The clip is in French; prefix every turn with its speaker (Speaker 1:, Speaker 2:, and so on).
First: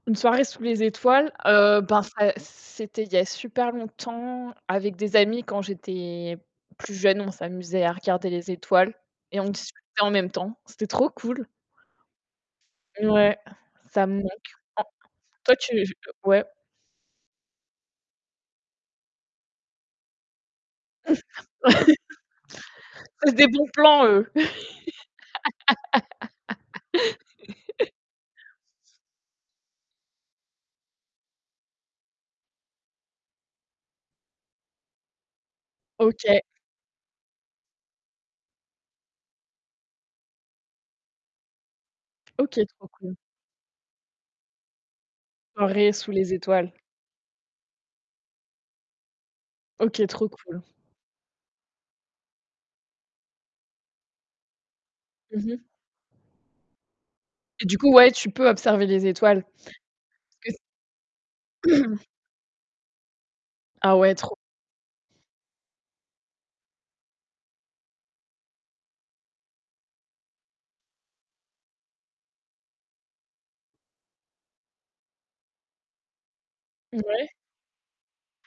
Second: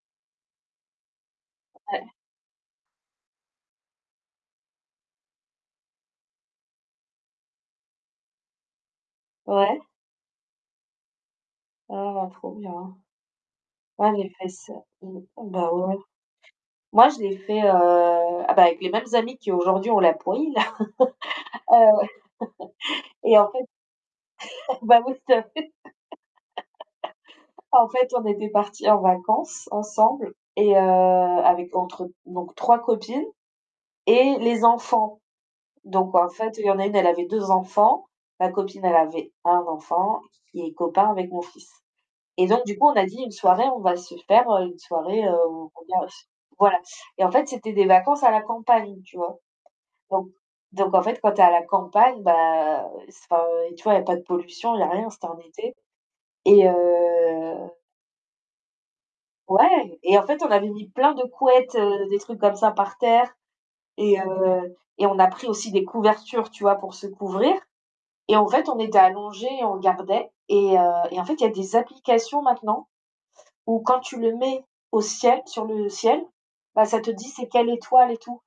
Speaker 1: Une soirée sous les étoiles, heu, ben,
Speaker 2: Ouais.
Speaker 1: ça c c'était il y a super longtemps, avec des amis, quand j'étais plus jeune. On s'amusait à regarder les étoiles, et on
Speaker 2: Ouais.
Speaker 1: discutait en même temps. C'était trop cool!
Speaker 2: Oh, trop bien!
Speaker 1: Mouais, ça
Speaker 2: Ah
Speaker 1: me manque.
Speaker 2: les fesses. Mmh.
Speaker 1: En toi,
Speaker 2: Bah
Speaker 1: tu v
Speaker 2: ouais.
Speaker 1: ouais.
Speaker 2: Moi, je l'ai fait, heu, ah, bah, avec les mêmes amis qui aujourd'hui ont la pouille. Heu,
Speaker 1: C'est
Speaker 2: et
Speaker 1: des
Speaker 2: en
Speaker 1: bons
Speaker 2: fait,
Speaker 1: plans, eux.
Speaker 2: bah oui, que en fait, on était partis en vacances ensemble et heu, avec entre donc 3 copines, et les enfants, donc en
Speaker 1: OK.
Speaker 2: fait, il y en a une, elle avait 2 enfants, ma copine, elle avait 1 enfant q q qui est copain avec mon fils, et donc
Speaker 1: OK,
Speaker 2: du coup,
Speaker 1: trop
Speaker 2: on a
Speaker 1: cool.
Speaker 2: dit une soirée, on va se faire, heu, une soirée, heu, où on
Speaker 1: Soirée,
Speaker 2: regarde
Speaker 1: sous
Speaker 2: s
Speaker 1: les étoiles.
Speaker 2: voilà, et en fait, c'était des vacances à la campagne, tu vois?
Speaker 1: OK,
Speaker 2: Donc
Speaker 1: trop cool.
Speaker 2: donc en fait, quand tu es à la campagne, bah, c enfin, heu, tu vois? Il y a pas de pollution, il y a rien, c'était en
Speaker 1: Mmh mh.
Speaker 2: été, et
Speaker 1: Et
Speaker 2: heu
Speaker 1: du coup, ouais, tu peux observer les étoiles. Parce
Speaker 2: Ouais, et en fait,
Speaker 1: que
Speaker 2: on
Speaker 1: s
Speaker 2: avait mis plein de couettes, heu, des trucs comme ça par terre
Speaker 1: Ah, ouais,
Speaker 2: et
Speaker 1: trop
Speaker 2: heu, et on a pris aussi des couvertures, tu vois? Pour se couvrir, et en fait, on était allongés et on regardait, et heu, et en fait, il y a des applications maintenant où quand tu le mets au ciel, sur le ciel, bah, ça te dit
Speaker 1: Mouais.
Speaker 2: c'est quelle étoile et tout.